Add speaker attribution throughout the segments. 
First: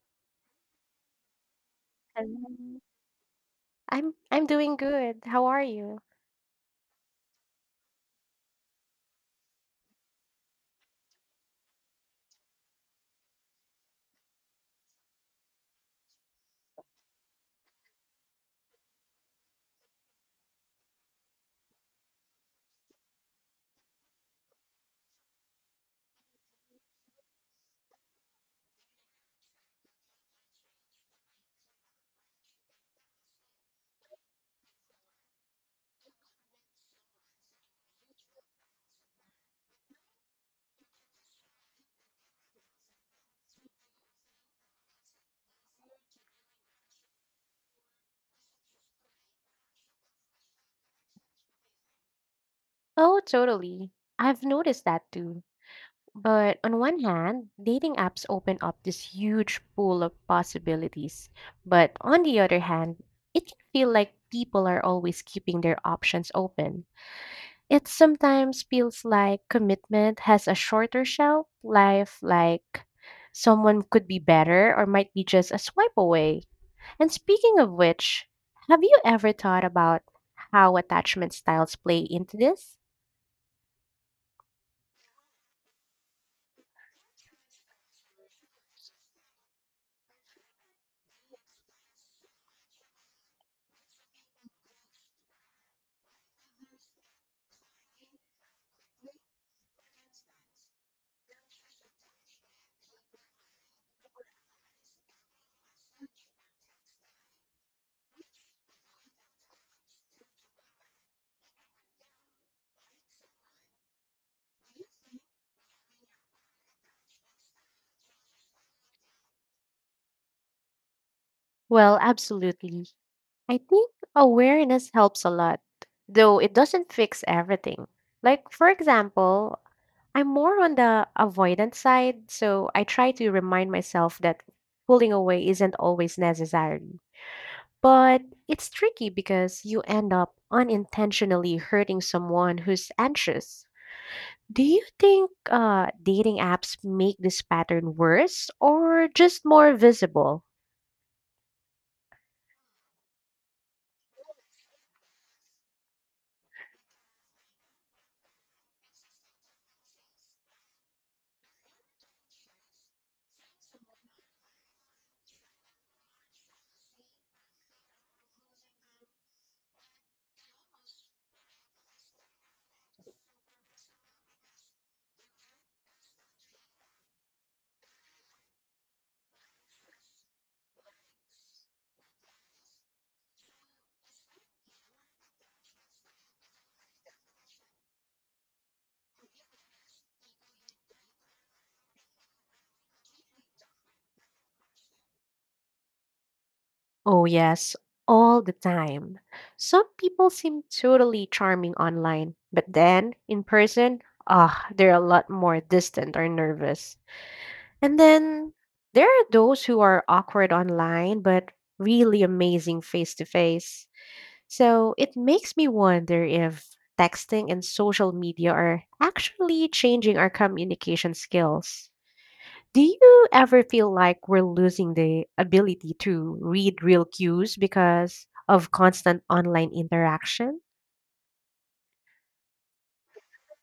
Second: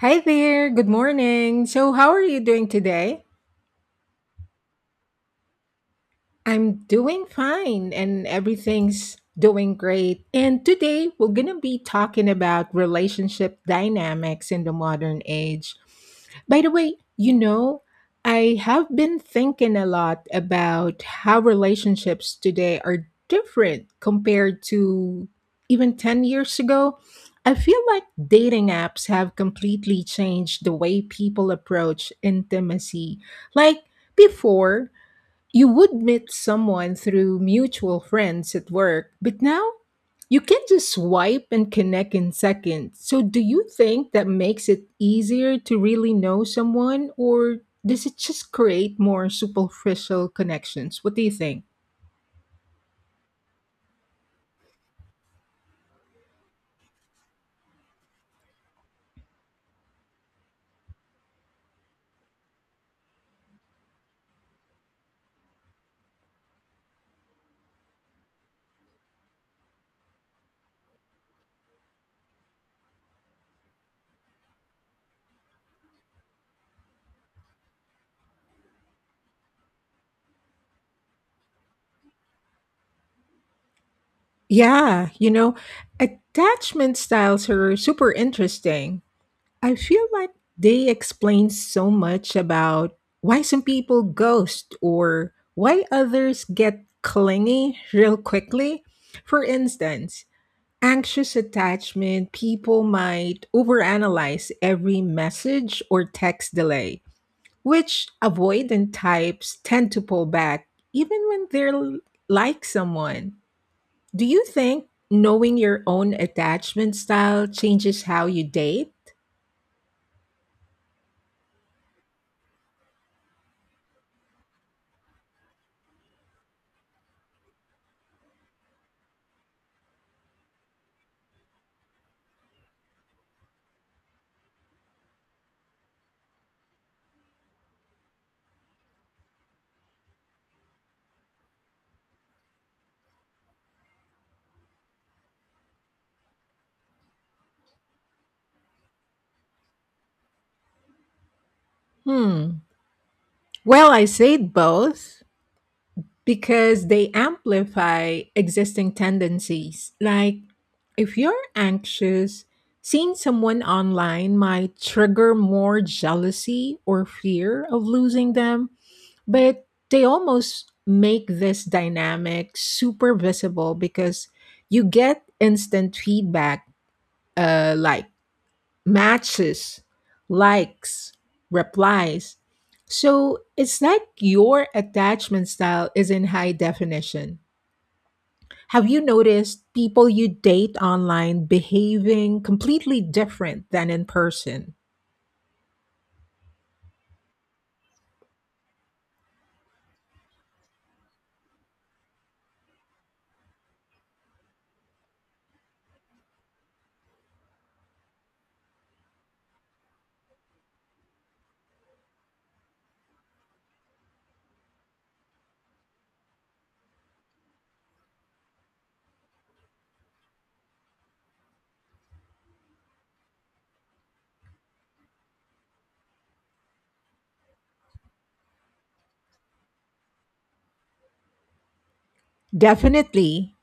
Speaker 1: Hi there, good morning. So, how are you doing
Speaker 2: Hello.
Speaker 1: today?
Speaker 2: I'm doing good. How are you?
Speaker 1: I'm doing fine and everything's doing great. And today we're going to be talking about relationship dynamics in the modern age. By the way, I have been thinking a lot about how relationships today are different compared to even 10 years ago. I feel like dating apps have completely changed the way people approach intimacy. Like before, you would meet someone through mutual friends at work, but now you can just swipe and connect in seconds. So, do you think that makes it easier to really know someone, or does it just create more superficial connections? What do you think?
Speaker 2: Oh, totally. I've noticed that too. But on one hand, dating apps open up this huge pool of possibilities. But on the other hand, it can feel like people are always keeping their options open. It sometimes feels like commitment has a shorter shelf life, like someone could be better or might be just a swipe away. And speaking of which, have you ever thought about how attachment styles play into this?
Speaker 1: Yeah, attachment styles are super interesting. I feel like they explain so much about why some people ghost or why others get clingy real quickly. For instance, anxious attachment people might overanalyze every message or text delay, which avoidant types tend to pull back even when like someone. Do you think knowing your own attachment style changes how you date?
Speaker 2: Well, absolutely. I think awareness helps a lot, though it doesn't fix everything. Like, for example, I'm more on the avoidant side, so I try to remind myself that pulling away isn't always necessary. But it's tricky because you end up unintentionally hurting someone who's anxious. Do you think dating apps make this pattern worse or just more visible?
Speaker 1: Hmm. Well, I said both because they amplify existing tendencies. Like, if you're anxious, seeing someone online might trigger more jealousy or fear of losing them, but they almost make this dynamic super visible because you get instant feedback, like, matches, likes, replies. So it's like your attachment style is in high definition. Have you noticed people you date online behaving completely different than in person?
Speaker 2: Oh, yes, all the time. Some people seem totally charming online, but then in person, they're a lot more distant or nervous. And then there are those who are awkward online, but really amazing face to face. So it makes me wonder if texting and social media are actually changing our communication skills. Do you ever feel like we're losing the ability to read real cues because of constant online interaction?
Speaker 1: Definitely.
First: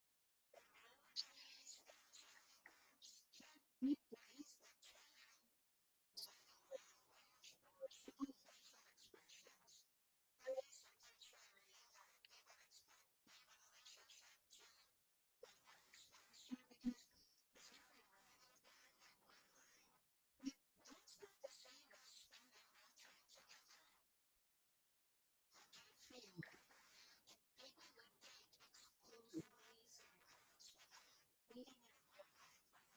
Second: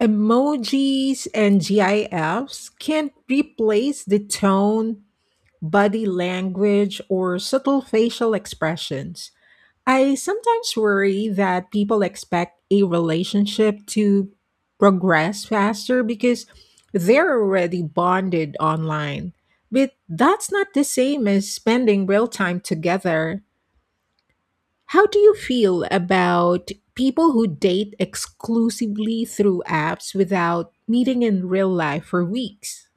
Speaker 1: Emojis and GIFs can't replace the tone, body language, or subtle facial expressions. I sometimes worry that people expect a relationship to progress faster because they're already bonded online. But that's not the same as spending real time together. How do you feel about people who date exclusively through apps without meeting in real life for weeks?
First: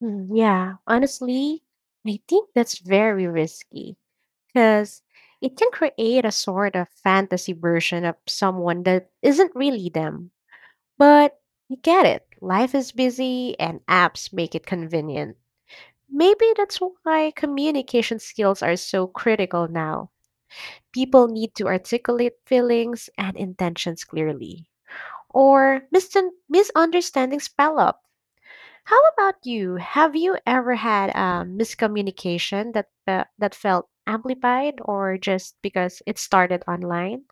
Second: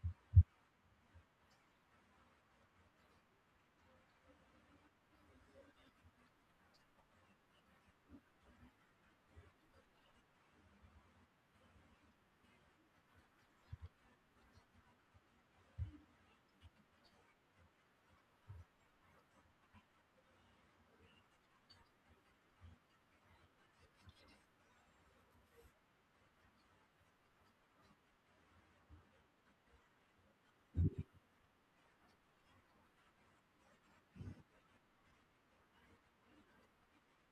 Speaker 2: Yeah, honestly, I think that's very risky because it can create a sort of fantasy version of someone that isn't really them. But you get it. Life is busy and apps make it convenient. Maybe that's why communication skills are so critical now. People need to articulate feelings and intentions clearly, or misunderstandings pile up. How about you? Have you ever had a miscommunication that that felt amplified, or just because it started online?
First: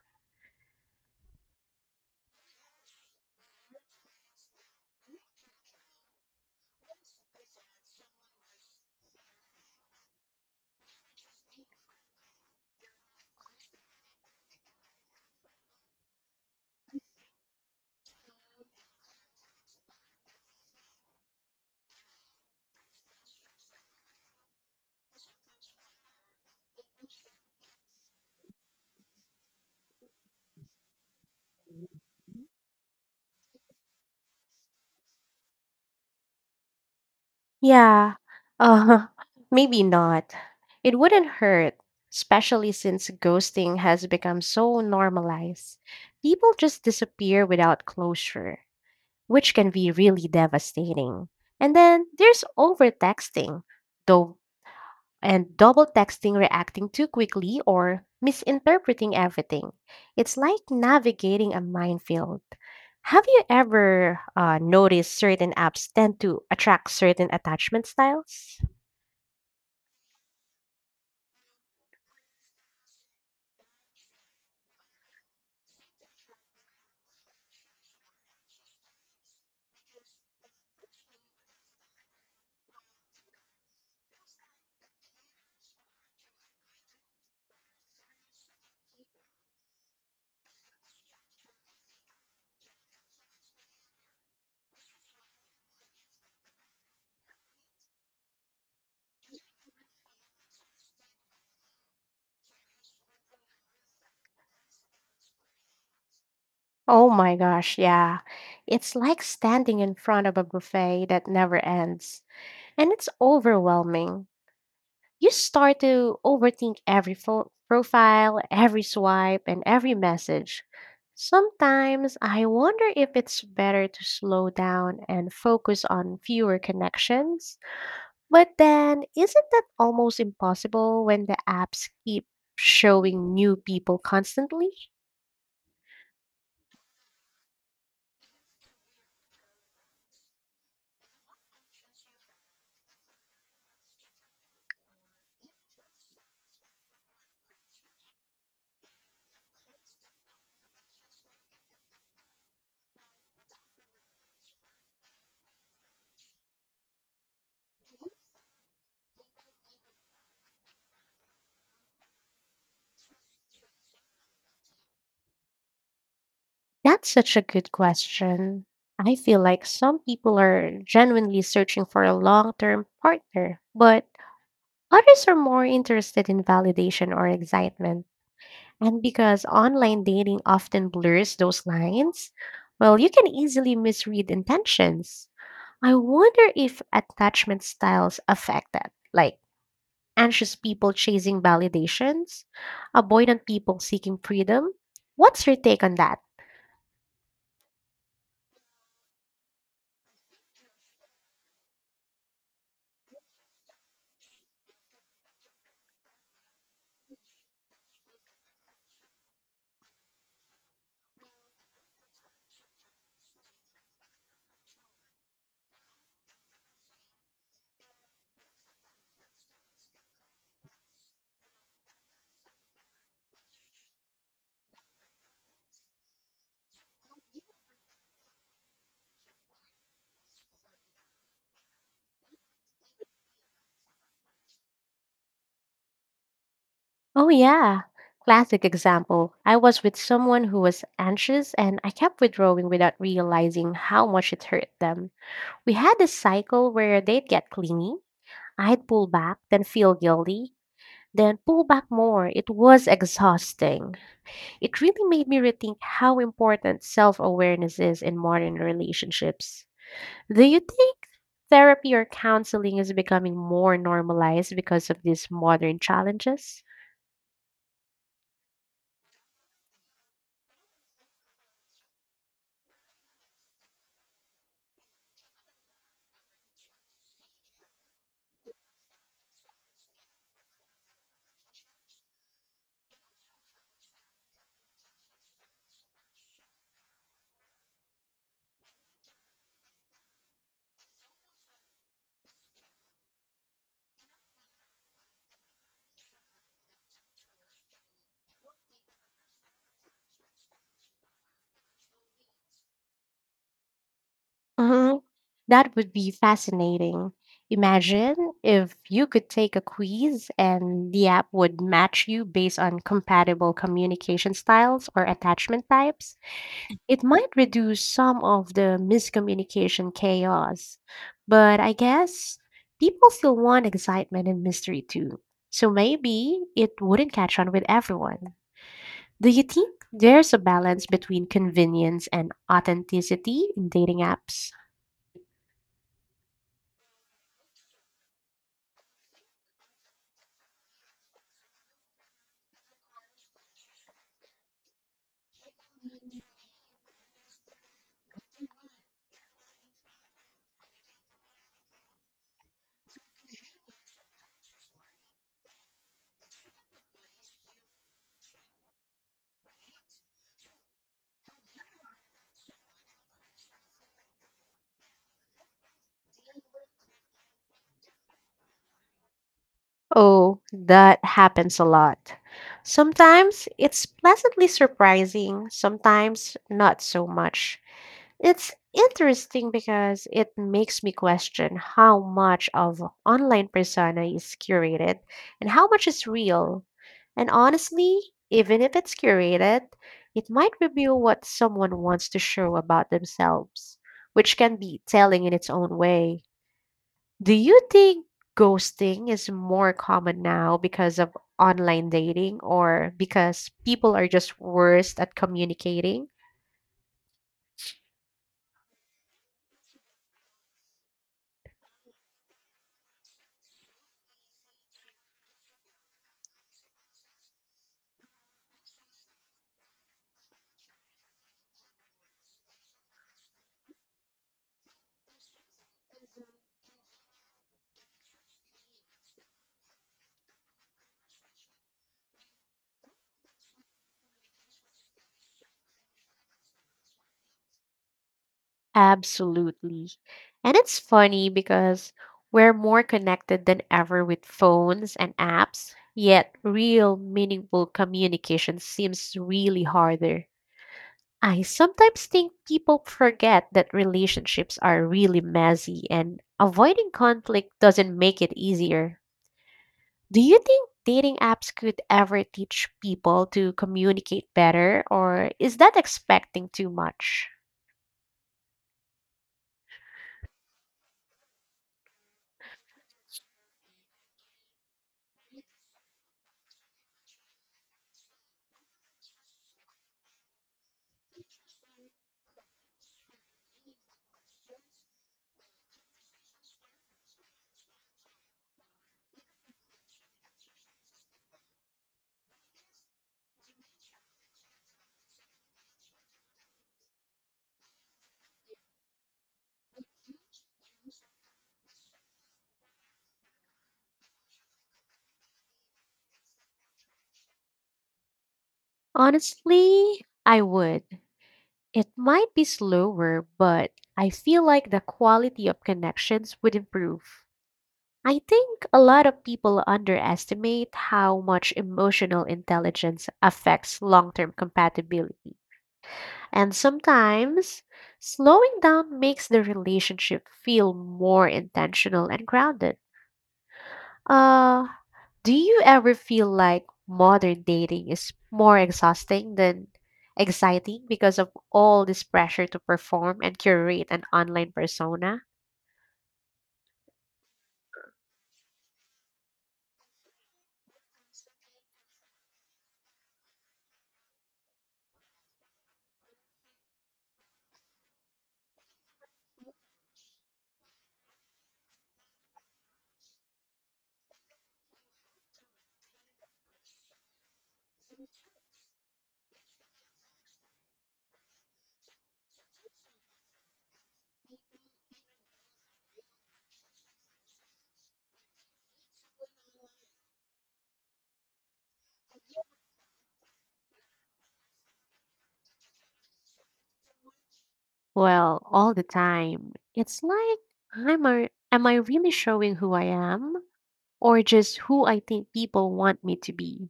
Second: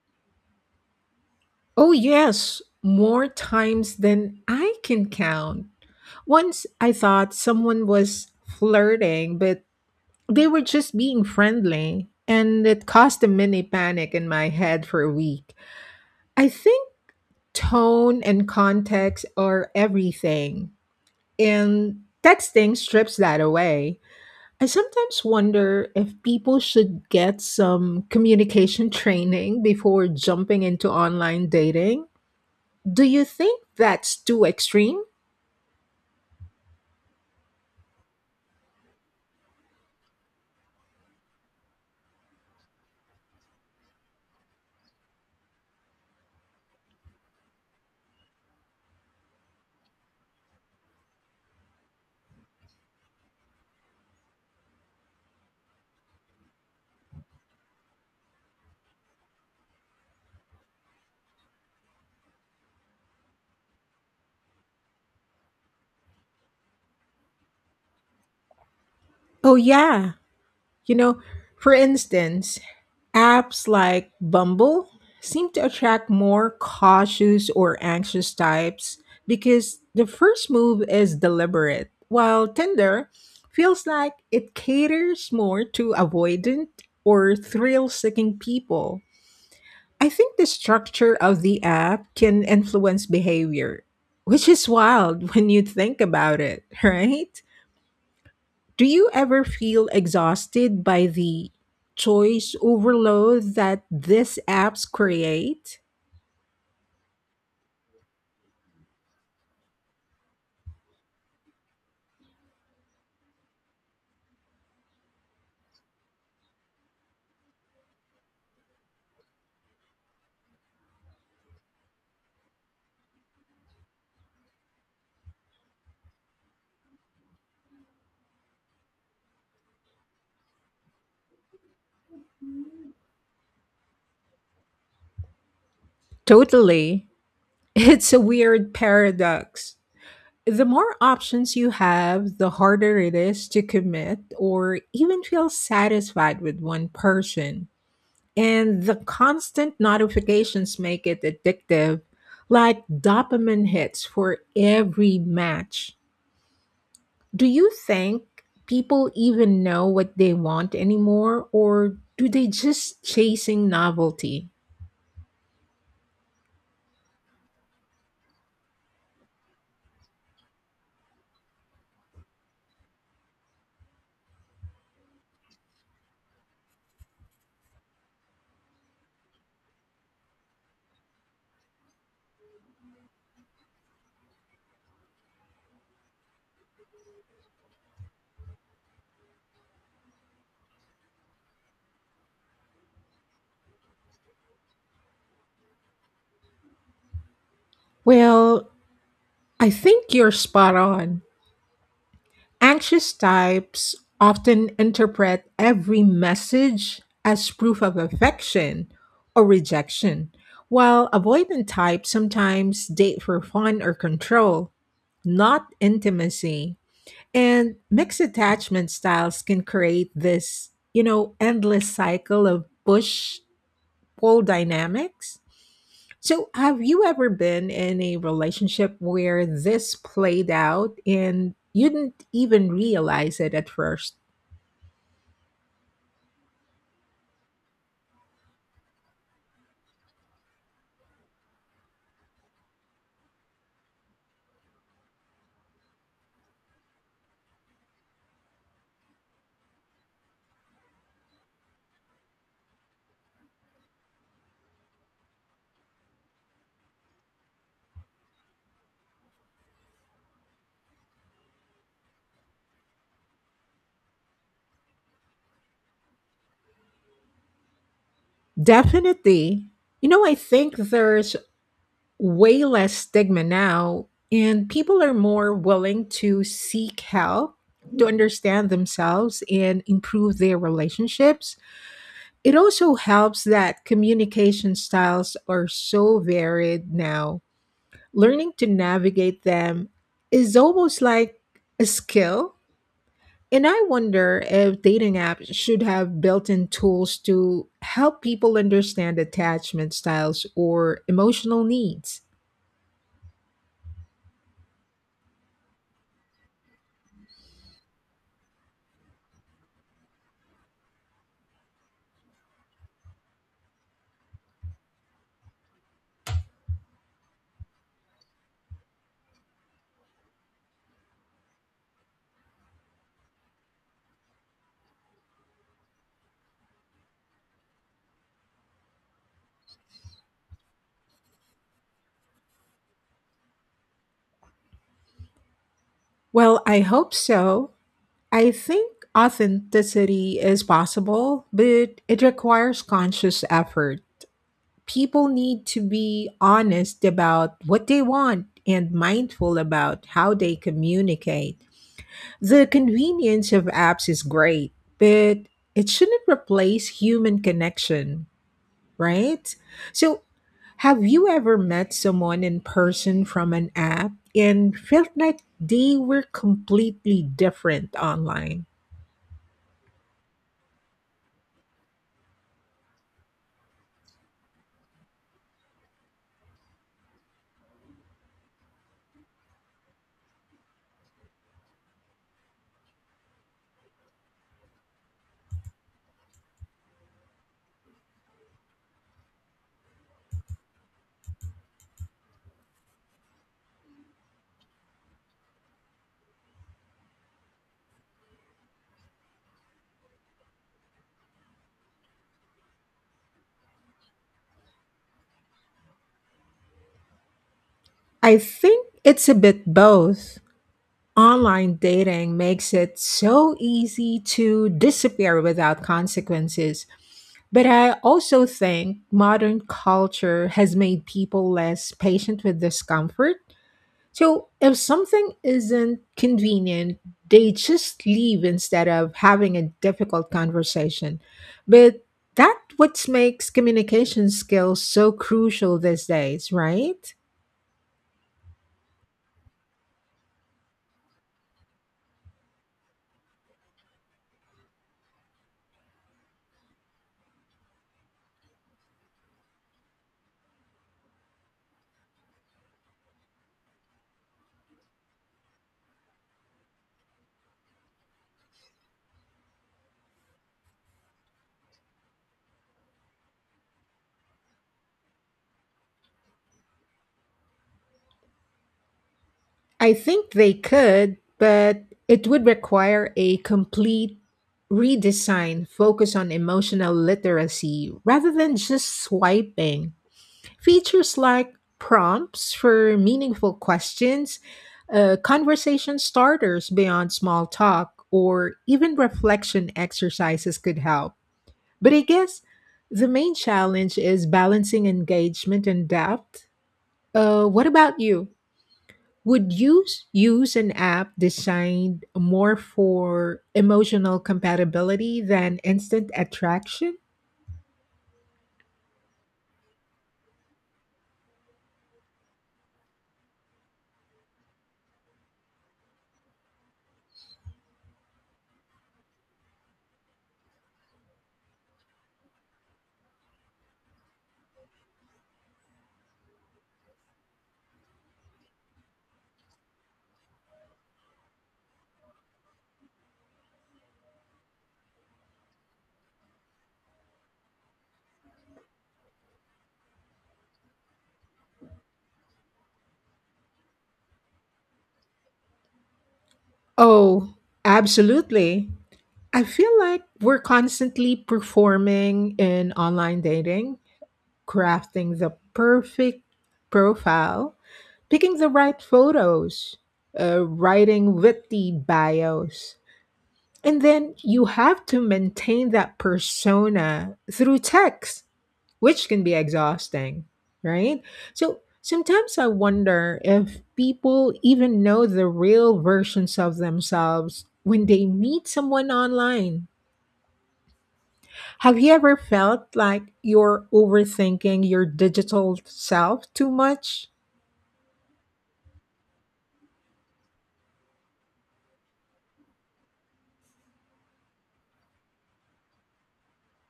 Speaker 1: Oh, yes, more times than I can count. Once I thought someone was flirting, but they were just being friendly, and it caused a mini panic in my head for a week. I think tone and context are everything, and texting strips that away. I sometimes wonder if people should get some communication training before jumping into online dating. Do you think that's too extreme?
Speaker 2: Yeah. Uh, maybe not. It wouldn't hurt, especially since ghosting has become so normalized. People just disappear without closure, which can be really devastating. And then there's over texting, though and double texting, reacting too quickly, or misinterpreting everything. It's like navigating a minefield. Have you ever noticed certain apps tend to attract certain attachment styles?
Speaker 1: Oh, yeah. You know, for instance, apps like Bumble seem to attract more cautious or anxious types because the first move is deliberate, while Tinder feels like it caters more to avoidant or thrill seeking people. I think the structure of the app can influence behavior, which is wild when you think about it, right? Do you ever feel exhausted by the choice overload that these apps create?
Speaker 2: Oh my gosh, yeah. It's like standing in front of a buffet that never ends, and it's overwhelming. You start to overthink every profile, every swipe, and every message. Sometimes I wonder if it's better to slow down and focus on fewer connections. But then, isn't that almost impossible when the apps keep showing new people constantly?
Speaker 1: Totally. It's a weird paradox. The more options you have, the harder it is to commit or even feel satisfied with one person. And the constant notifications make it addictive, like dopamine hits for every match. Do you think people even know what they want anymore, or do they just chasing novelty?
Speaker 2: That's such a good question. I feel like some people are genuinely searching for a long term partner, but others are more interested in validation or excitement. And because online dating often blurs those lines, well, you can easily misread intentions. I wonder if attachment styles affect that, like anxious people chasing validations, avoidant people seeking freedom. What's your take on that?
Speaker 1: Well, I think you're spot on. Anxious types often interpret every message as proof of affection or rejection, while avoidant types sometimes date for fun or control, not intimacy. And mixed attachment styles can create this, endless cycle of push pole dynamics. So, have you ever been in a relationship where this played out and you didn't even realize it at first?
Speaker 2: Oh, yeah. Classic example. I was with someone who was anxious and I kept withdrawing without realizing how much it hurt them. We had this cycle where they'd get clingy, I'd pull back, then feel guilty, then pull back more. It was exhausting. It really made me rethink how important self awareness is in modern relationships. Do you think therapy or counseling is becoming more normalized because of these modern challenges?
Speaker 1: Definitely. I think there's way less stigma now, and people are more willing to seek help to understand themselves and improve their relationships. It also helps that communication styles are so varied now. Learning to navigate them is almost like a skill. And I wonder if dating apps should have built in tools to help people understand attachment styles or emotional needs.
Speaker 2: Mhm. That would be fascinating. Imagine if you could take a quiz and the app would match you based on compatible communication styles or attachment types. It might reduce some of the miscommunication chaos. But I guess people still want excitement and mystery too. So maybe it wouldn't catch on with everyone. Do you think there's a balance between convenience and authenticity in dating apps?
Speaker 1: Well, I hope so. I think authenticity is possible, but it requires conscious effort. People need to be honest about what they want and mindful about how they communicate. The convenience of apps is great, but it shouldn't replace human connection, right? So, have you ever met someone in person from an app and felt like they were completely different online?
Speaker 2: Oh, that happens a lot. Sometimes it's pleasantly surprising, sometimes not so much. It's interesting because it makes me question how much of online persona is curated and how much is real. And honestly, even if it's curated, it might reveal what someone wants to show about themselves, which can be telling in its own way. Do you think ghosting is more common now because of online dating or because people are just worse at communicating?
Speaker 1: I think it's a bit both. Online dating makes it so easy to disappear without consequences. But I also think modern culture has made people less patient with discomfort. So if something isn't convenient, they just leave instead of having a difficult conversation. But that what makes communication skills so crucial these days, right?
Speaker 2: Absolutely. And it's funny because we're more connected than ever with phones and apps, yet real meaningful communication seems really harder. I sometimes think people forget that relationships are really messy and avoiding conflict doesn't make it easier. Do you think dating apps could ever teach people to communicate better, or is that expecting too much?
Speaker 1: I think they could, but it would require a complete redesign focus on emotional literacy rather than just swiping. Features like prompts for meaningful questions, conversation starters beyond small talk, or even reflection exercises could help. But I guess the main challenge is balancing engagement and depth. What about you? Use an app designed more for emotional compatibility than instant attraction?
Speaker 2: Honestly, I would. It might be slower, but I feel like the quality of connections would improve. I think a lot of people underestimate how much emotional intelligence affects long term compatibility. And sometimes, slowing down makes the relationship feel more intentional and grounded. Uh, do you ever feel like modern dating is more exhausting than exciting because of all this pressure to perform and curate an online persona?
Speaker 1: Oh, absolutely. I feel like we're constantly performing in online dating, crafting the perfect profile, picking the right photos, writing witty bios. And then you have to maintain that persona through text, which can be exhausting, right? So sometimes I wonder if people even know the real versions of themselves when they meet someone online. Have you ever felt like you're overthinking your digital self too much?
Speaker 2: Well, all the time. It's like, am I really showing who I am or just who I think people want me to be?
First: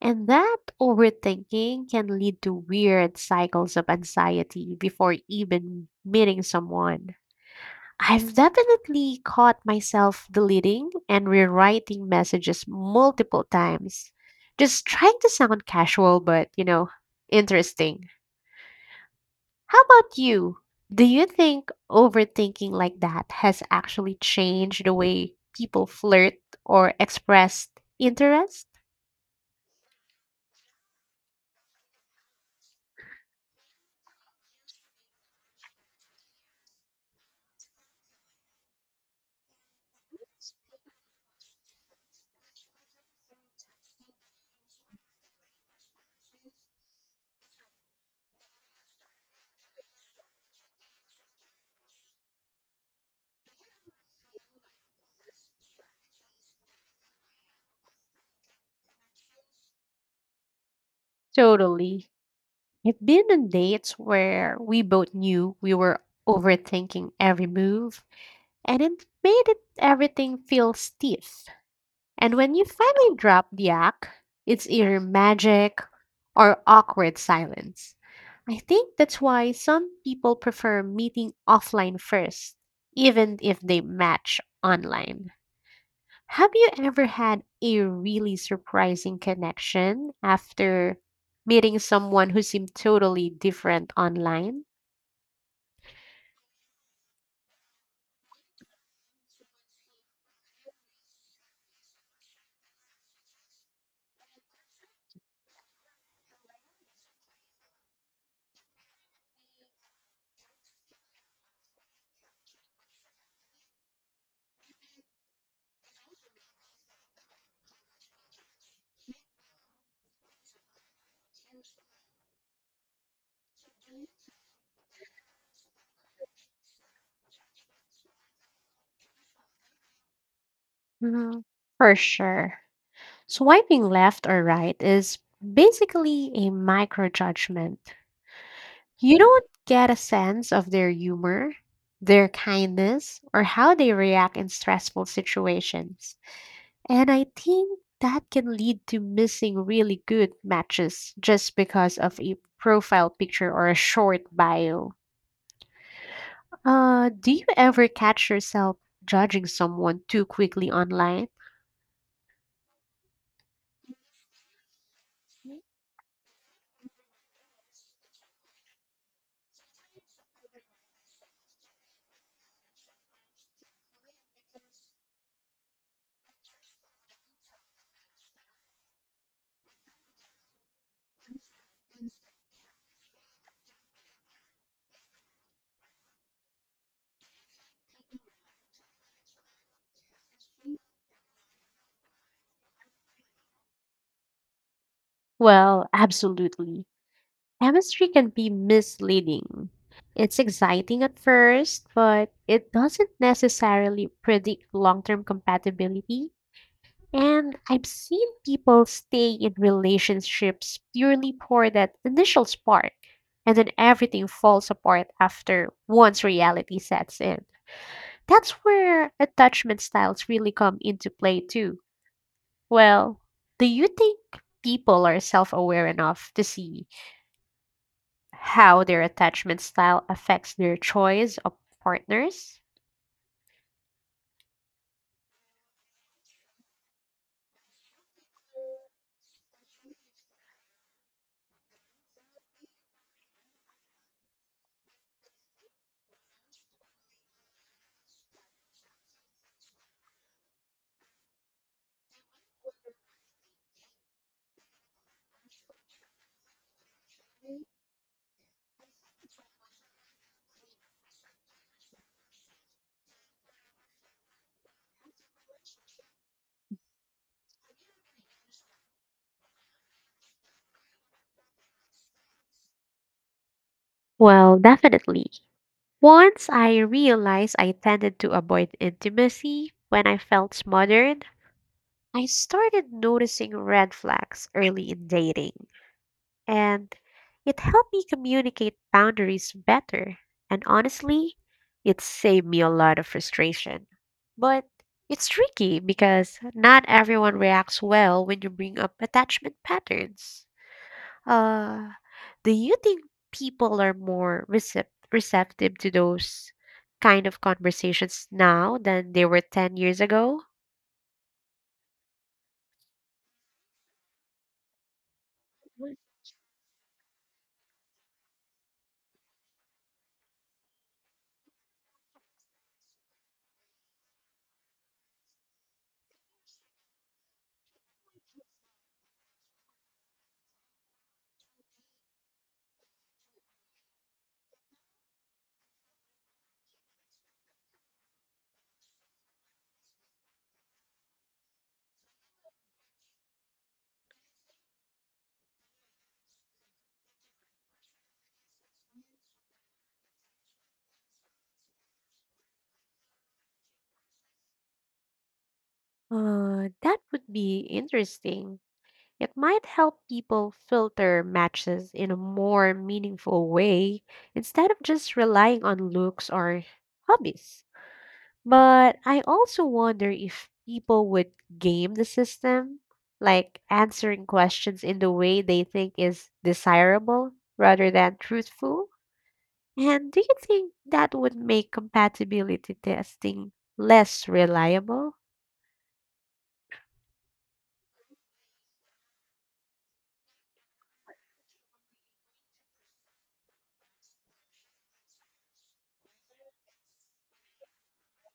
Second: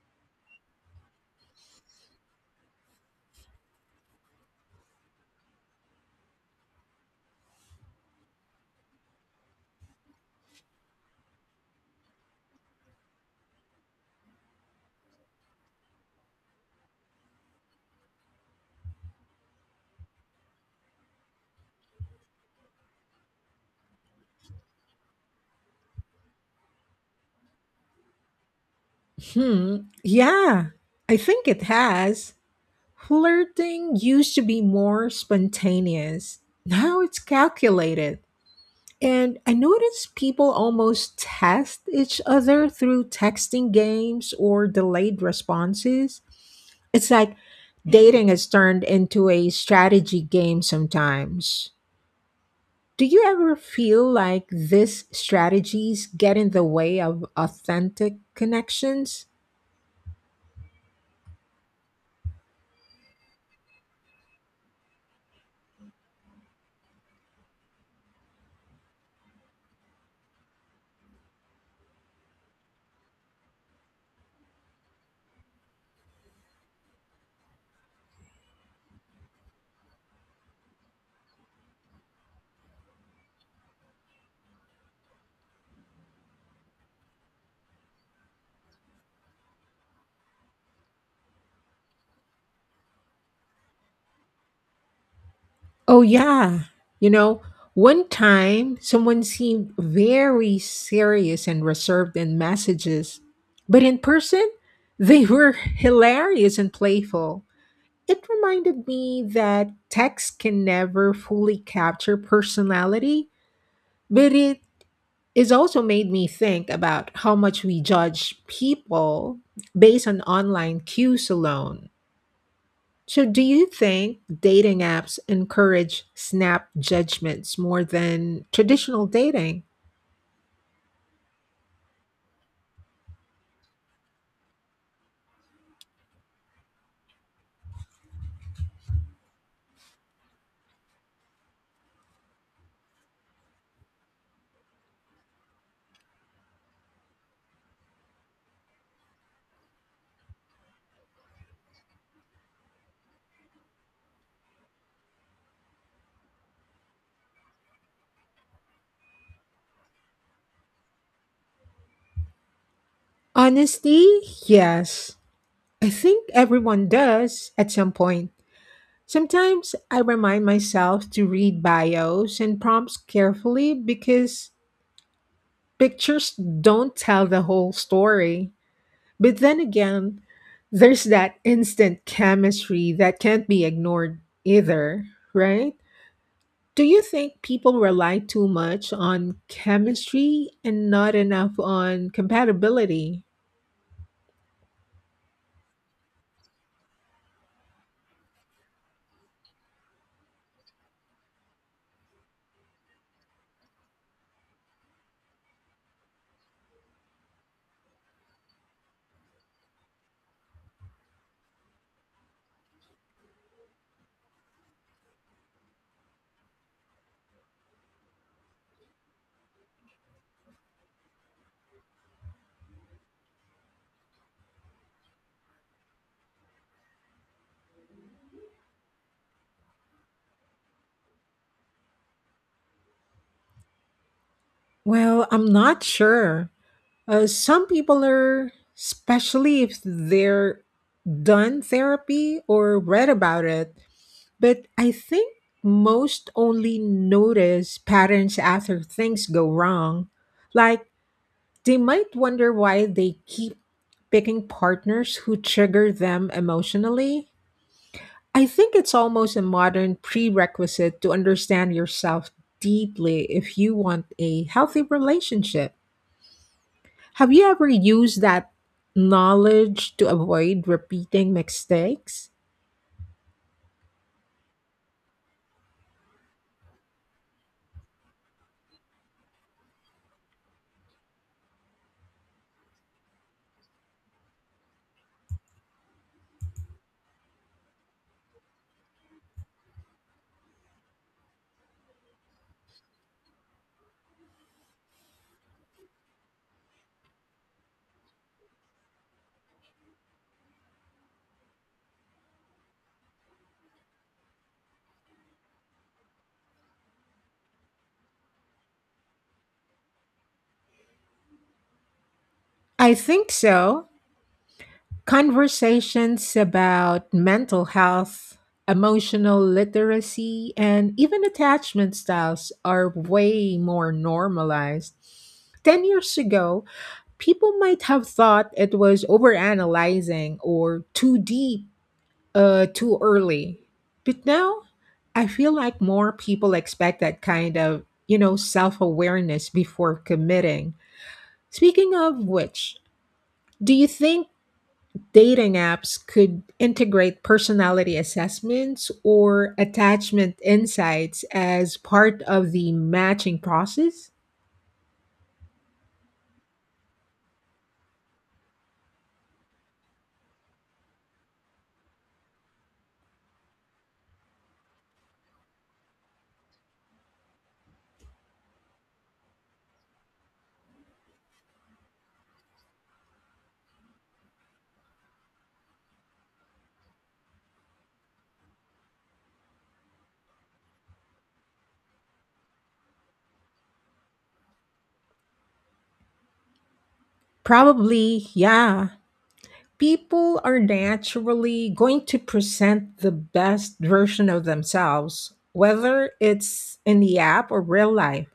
Speaker 2: And that overthinking can lead to weird cycles of anxiety before even meeting someone. I've definitely caught myself deleting and rewriting messages multiple times, just trying to sound casual but, you know, interesting. How about you? Do you think overthinking like that has actually changed the way people flirt or express interest?
Speaker 1: Hmm. Yeah, I think it has. Flirting used to be more spontaneous. Now it's calculated. And I notice people almost test each other through texting games or delayed responses. It's like dating has turned into a strategy game sometimes. Do you ever feel like these strategies get in the way of authentic connections?
Speaker 2: Totally. I've been on dates where we both knew we were overthinking every move, and it made it everything feel stiff. And when you finally drop the act, it's either magic or awkward silence. I think that's why some people prefer meeting offline first, even if they match online. Have you ever had a really surprising connection after meeting someone who seemed totally different online?
Speaker 1: Oh, yeah. You know, one time someone seemed very serious and reserved in messages, but in person, they were hilarious and playful. It reminded me that text can never fully capture personality, but it is also made me think about how much we judge people based on online cues alone. So, do you think dating apps encourage snap judgments more than traditional dating?
Speaker 2: Mhm, For sure. Swiping left or right is basically a micro judgment. You don't get a sense of their humor, their kindness, or how they react in stressful situations. And I think that can lead to missing really good matches just because of a profile picture or a short bio. Do you ever catch yourself judging someone too quickly online?
Speaker 1: Honestly, yes. I think everyone does at some point. Sometimes I remind myself to read bios and prompts carefully because pictures don't tell the whole story. But then again, there's that instant chemistry that can't be ignored either, right? Do you think people rely too much on chemistry and not enough on compatibility?
Speaker 2: Well, absolutely. Chemistry can be misleading. It's exciting at first, but it doesn't necessarily predict long term compatibility. And I've seen people stay in relationships purely for that initial spark, and then everything falls apart after once reality sets in. That's where attachment styles really come into play, too. Well, do you think people are self aware enough to see how their attachment style affects their choice of partners?
Speaker 1: Well, I'm not sure. Some people are, especially if they're done therapy or read about it, but I think most only notice patterns after things go wrong. Like, they might wonder why they keep picking partners who trigger them emotionally. I think it's almost a modern prerequisite to understand yourself deeply if you want a healthy relationship. Have you ever used that knowledge to avoid repeating mistakes?
Speaker 2: Well, definitely. Once I realized I tended to avoid intimacy when I felt smothered, I started noticing red flags early in dating, and it helped me communicate boundaries better. And honestly, it saved me a lot of frustration. But it's tricky because not everyone reacts well when you bring up attachment patterns. Uh, do you think people are more receptive to those kind of conversations now than they were 10 years ago?
Speaker 1: I think so. Conversations about mental health, emotional literacy, and even attachment styles are way more normalized. 10 years ago, people might have thought it was overanalyzing or too deep too early. But now I feel like more people expect that kind of, self awareness before committing. Speaking of which, do you think dating apps could integrate personality assessments or attachment insights as part of the matching process?
Speaker 2: That would be interesting. It might help people filter matches in a more meaningful way instead of just relying on looks or hobbies. But I also wonder if people would game the system, like answering questions in the way they think is desirable rather than truthful. And do you think that would make compatibility testing less reliable?
Speaker 1: Probably, yeah. People are naturally going to present the best version of themselves, whether it's in the app or real life.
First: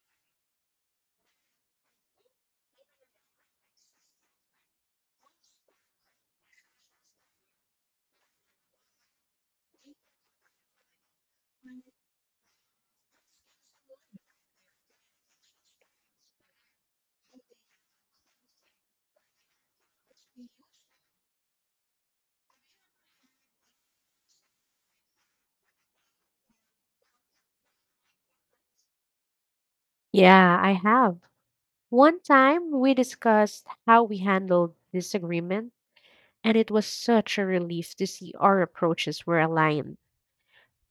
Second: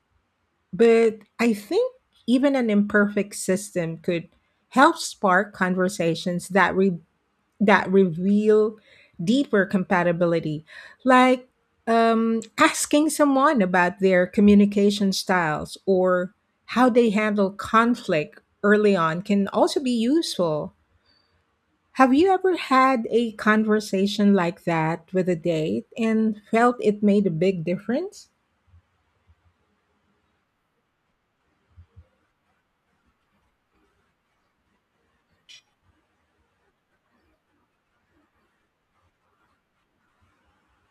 Speaker 1: But I think even an imperfect system could help spark conversations that that reveal deeper compatibility, like asking someone about their communication styles or how they handle conflict early on can also be useful. Have you ever had a conversation like that with a date and felt it made a big difference?
Speaker 2: Yeah, I have. One time we discussed how we handled disagreement, and it was such a relief to see our approaches were aligned.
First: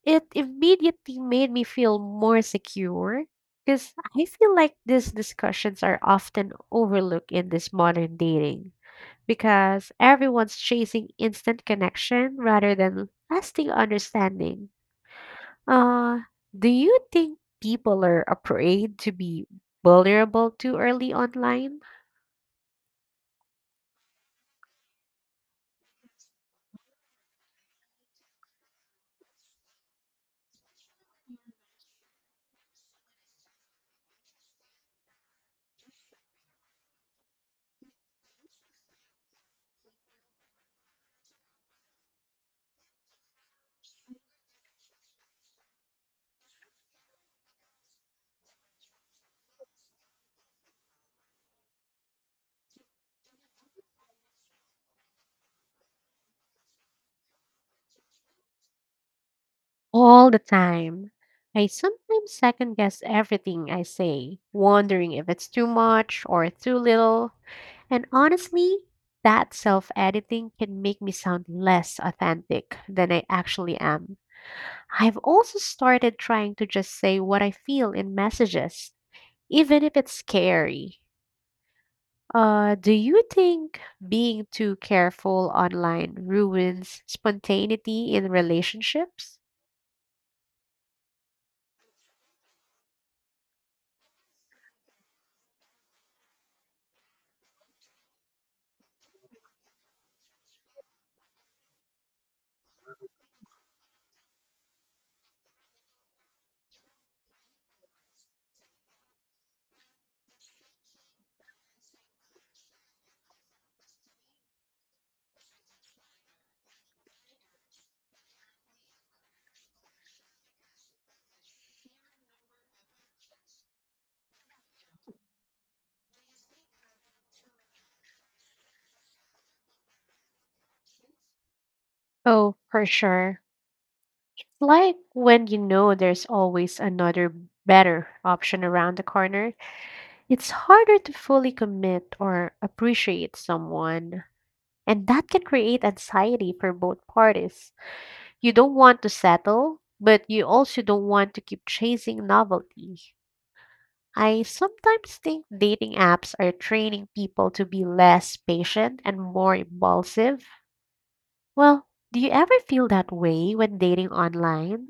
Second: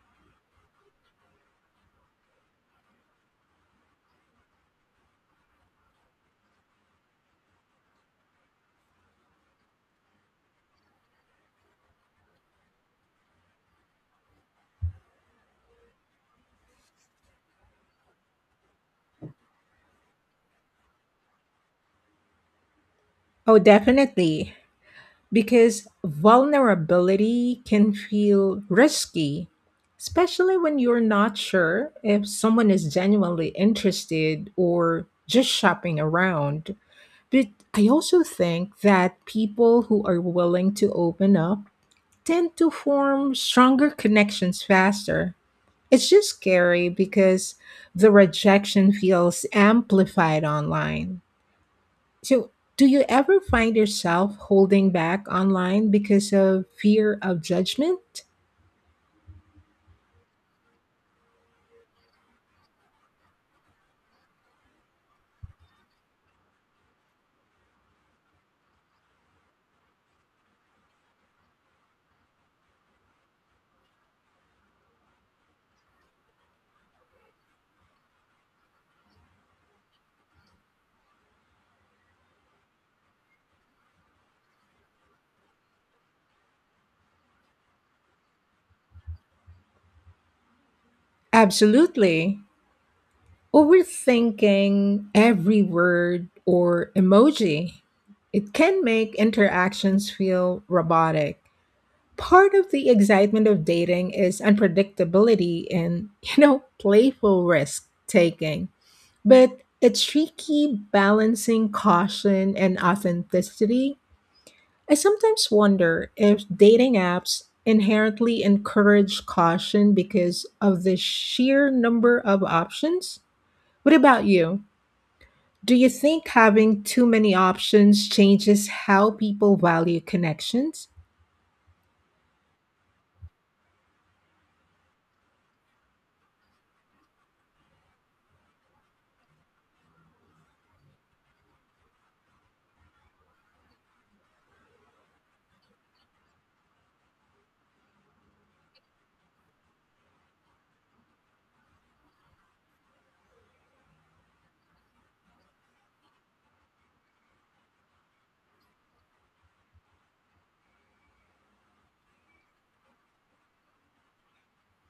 Speaker 2: It immediately made me feel more secure because I feel like these discussions are often overlooked in this modern dating because everyone's chasing instant connection rather than lasting understanding. Uh, do you think people are afraid to be vulnerable too early online?
Speaker 1: Oh, definitely. Because vulnerability can feel risky, especially when you're not sure if someone is genuinely interested or just shopping around. But I also think that people who are willing to open up tend to form stronger connections faster. It's just scary because the rejection feels amplified online. So, do you ever find yourself holding back online because of fear of judgment?
Speaker 2: All the time. I sometimes second guess everything I say, wondering if it's too much or too little. And honestly, that self editing can make me sound less authentic than I actually am. I've also started trying to just say what I feel in messages, even if it's scary. Do you think being too careful online ruins spontaneity in relationships?
Speaker 1: Absolutely. Overthinking every word or emoji. It can make interactions feel robotic. Part of the excitement of dating is unpredictability and, playful risk taking. But it's tricky balancing caution and authenticity. I sometimes wonder if dating apps inherently encourage caution because of the sheer number of options. What about you? Do you think having too many options changes how people value connections?
Speaker 2: Oh, for sure. Like when you know there's always another better option around the corner, it's harder to fully commit or appreciate someone, and that can create anxiety for both parties. You don't want to settle, but you also don't want to keep chasing novelty. I sometimes think dating apps are training people to be less patient and more impulsive. Well, do you ever feel that way when dating online?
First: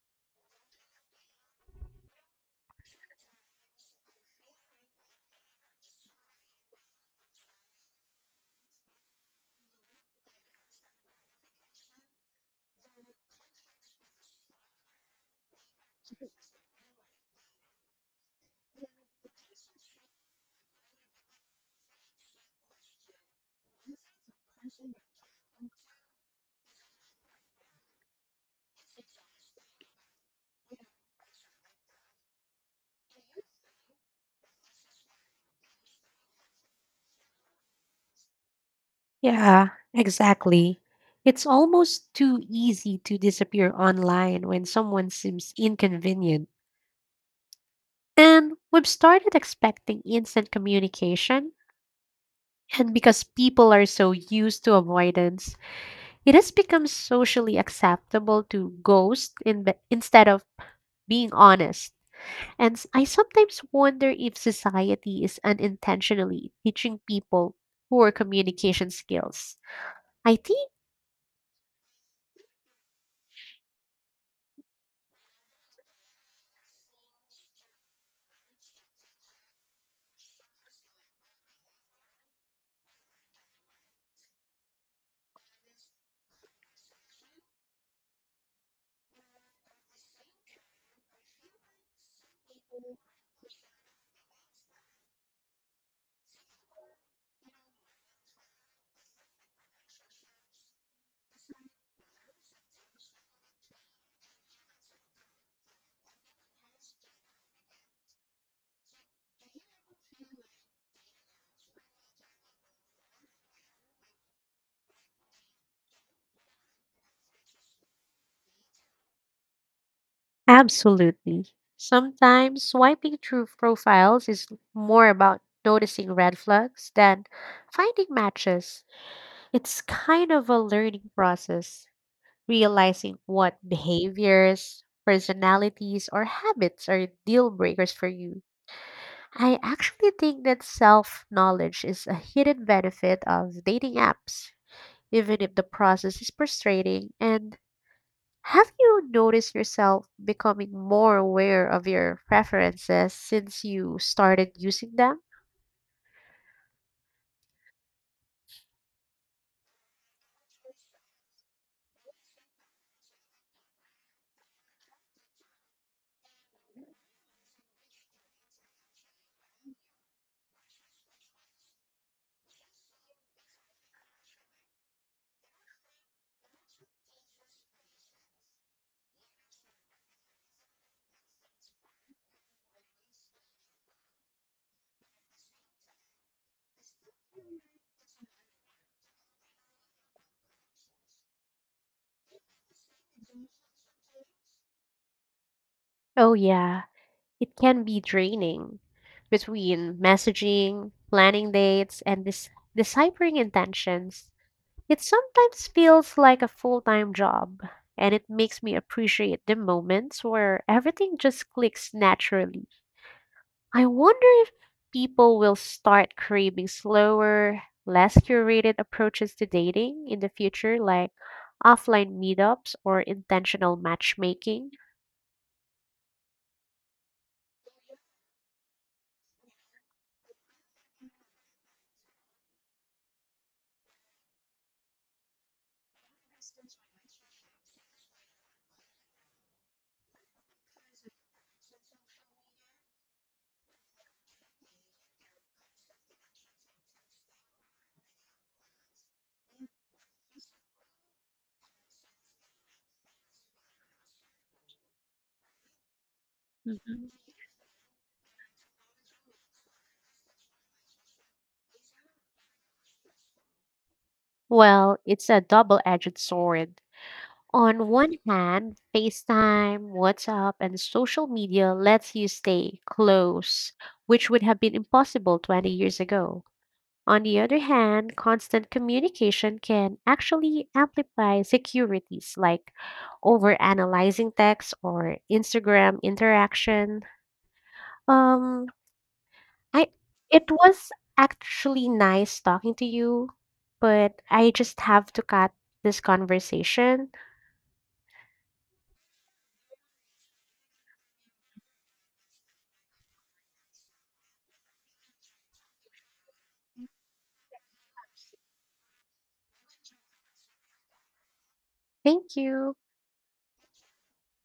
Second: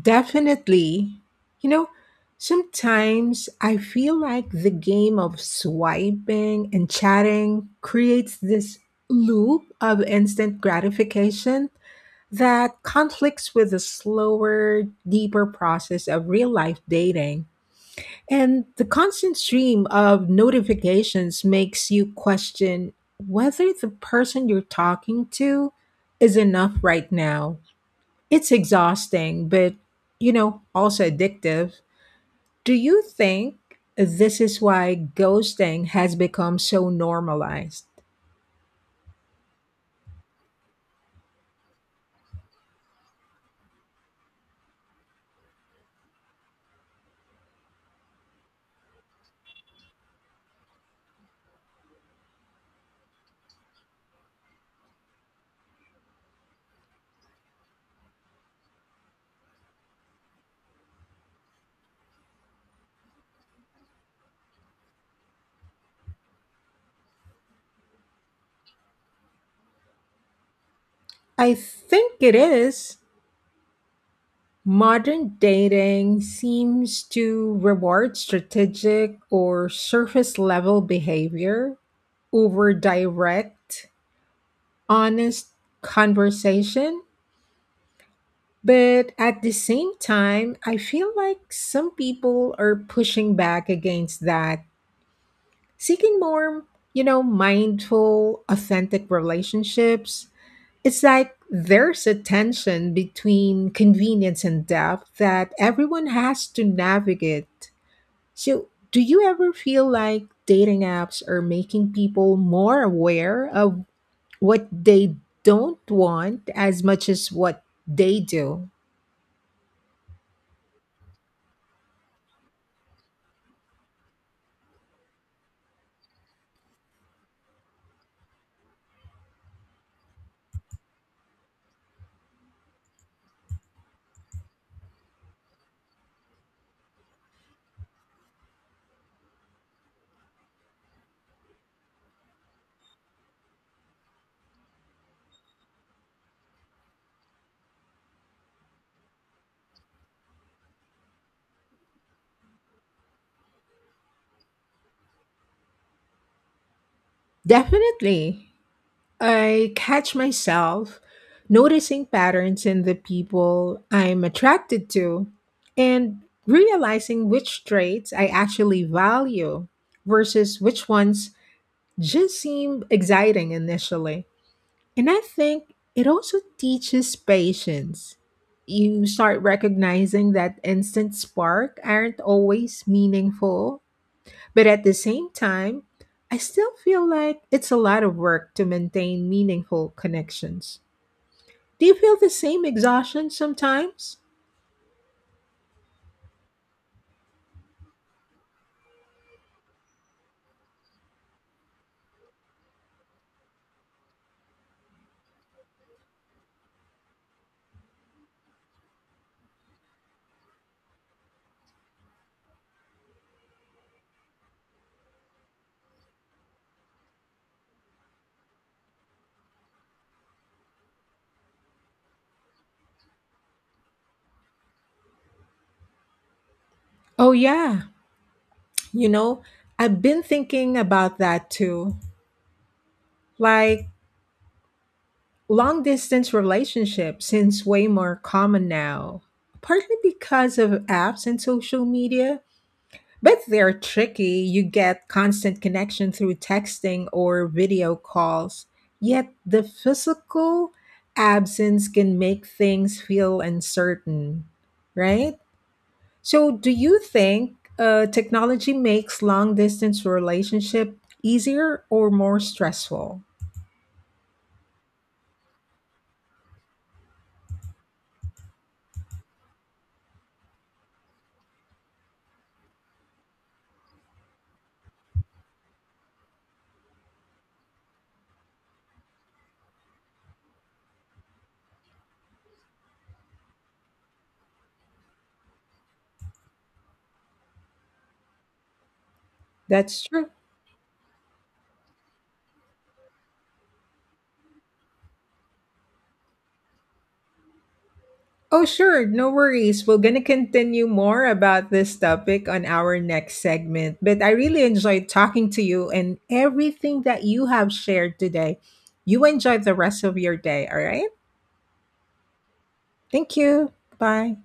Speaker 1: Definitely. You know, sometimes I feel like the game of swiping and chatting creates this loop of instant gratification. That conflicts with the slower, deeper process of real life dating. And the constant stream of notifications makes you question whether the person you're talking to is enough right now. It's exhausting, but also addictive. Do you think this is why ghosting has become so normalized?
Speaker 2: Yeah, exactly. It's almost too easy to disappear online when someone seems inconvenient. And we've started expecting instant communication. And because people are so used to avoidance, it has become socially acceptable to ghost in instead of being honest. And I sometimes wonder if society is unintentionally teaching people poor communication skills. I think
Speaker 1: I think it is. Modern dating seems to reward strategic or surface level behavior over direct, honest conversation. But at the same time, I feel like some people are pushing back against that, seeking more, mindful, authentic relationships. It's like there's a tension between convenience and depth that everyone has to navigate. So, do you ever feel like dating apps are making people more aware of what they don't want as much as what they do?
Speaker 2: absolutely. Sometimes swiping through profiles is more about noticing red flags than finding matches. It's kind of a learning process, realizing what behaviors, personalities, or habits are deal breakers for you. I actually think that self knowledge is a hidden benefit of dating apps, even if the process is frustrating. And have you noticed yourself becoming more aware of your preferences since you started using them?
Speaker 1: Definitely. I catch myself noticing patterns in the people I'm attracted to and realizing which traits I actually value versus which ones just seem exciting initially. And I think it also teaches patience. You start recognizing that instant spark aren't always meaningful, but at the same time, I still feel like it's a lot of work to maintain meaningful connections. Do you feel the same exhaustion sometimes?
Speaker 2: Oh, yeah. It can be draining between messaging, planning dates, and deciphering intentions. It sometimes feels like a full time job, and it makes me appreciate the moments where everything just clicks naturally. I wonder if people will start craving slower, less curated approaches to dating in the future, like offline meetups or intentional matchmaking.
Speaker 1: Oh, yeah. You know, I've been thinking about that too. Like, long distance relationships seems way more common now, partly because of apps and social media. But they're tricky. You get constant connection through texting or video calls. Yet the physical absence can make things feel uncertain, right? So, do you
Speaker 2: Mhm.
Speaker 1: think technology makes long distance relationship easier or more stressful?
Speaker 2: Well, it's a double edged sword. On one hand, FaceTime, WhatsApp, and social media lets you stay close, which would have been impossible 20 years ago. On the other hand, constant communication can actually amplify securities like overanalyzing text or Instagram interaction. Um, I
Speaker 1: That's true.
Speaker 2: it was actually nice talking to you, but I just have to cut this conversation.
Speaker 1: Oh, sure, no worries. We're going to continue more about this topic on our next segment. But I really enjoyed talking to you and everything that you have shared today. You enjoy the rest of your day, all right?
Speaker 2: Thank you.
Speaker 1: Thank you. Bye.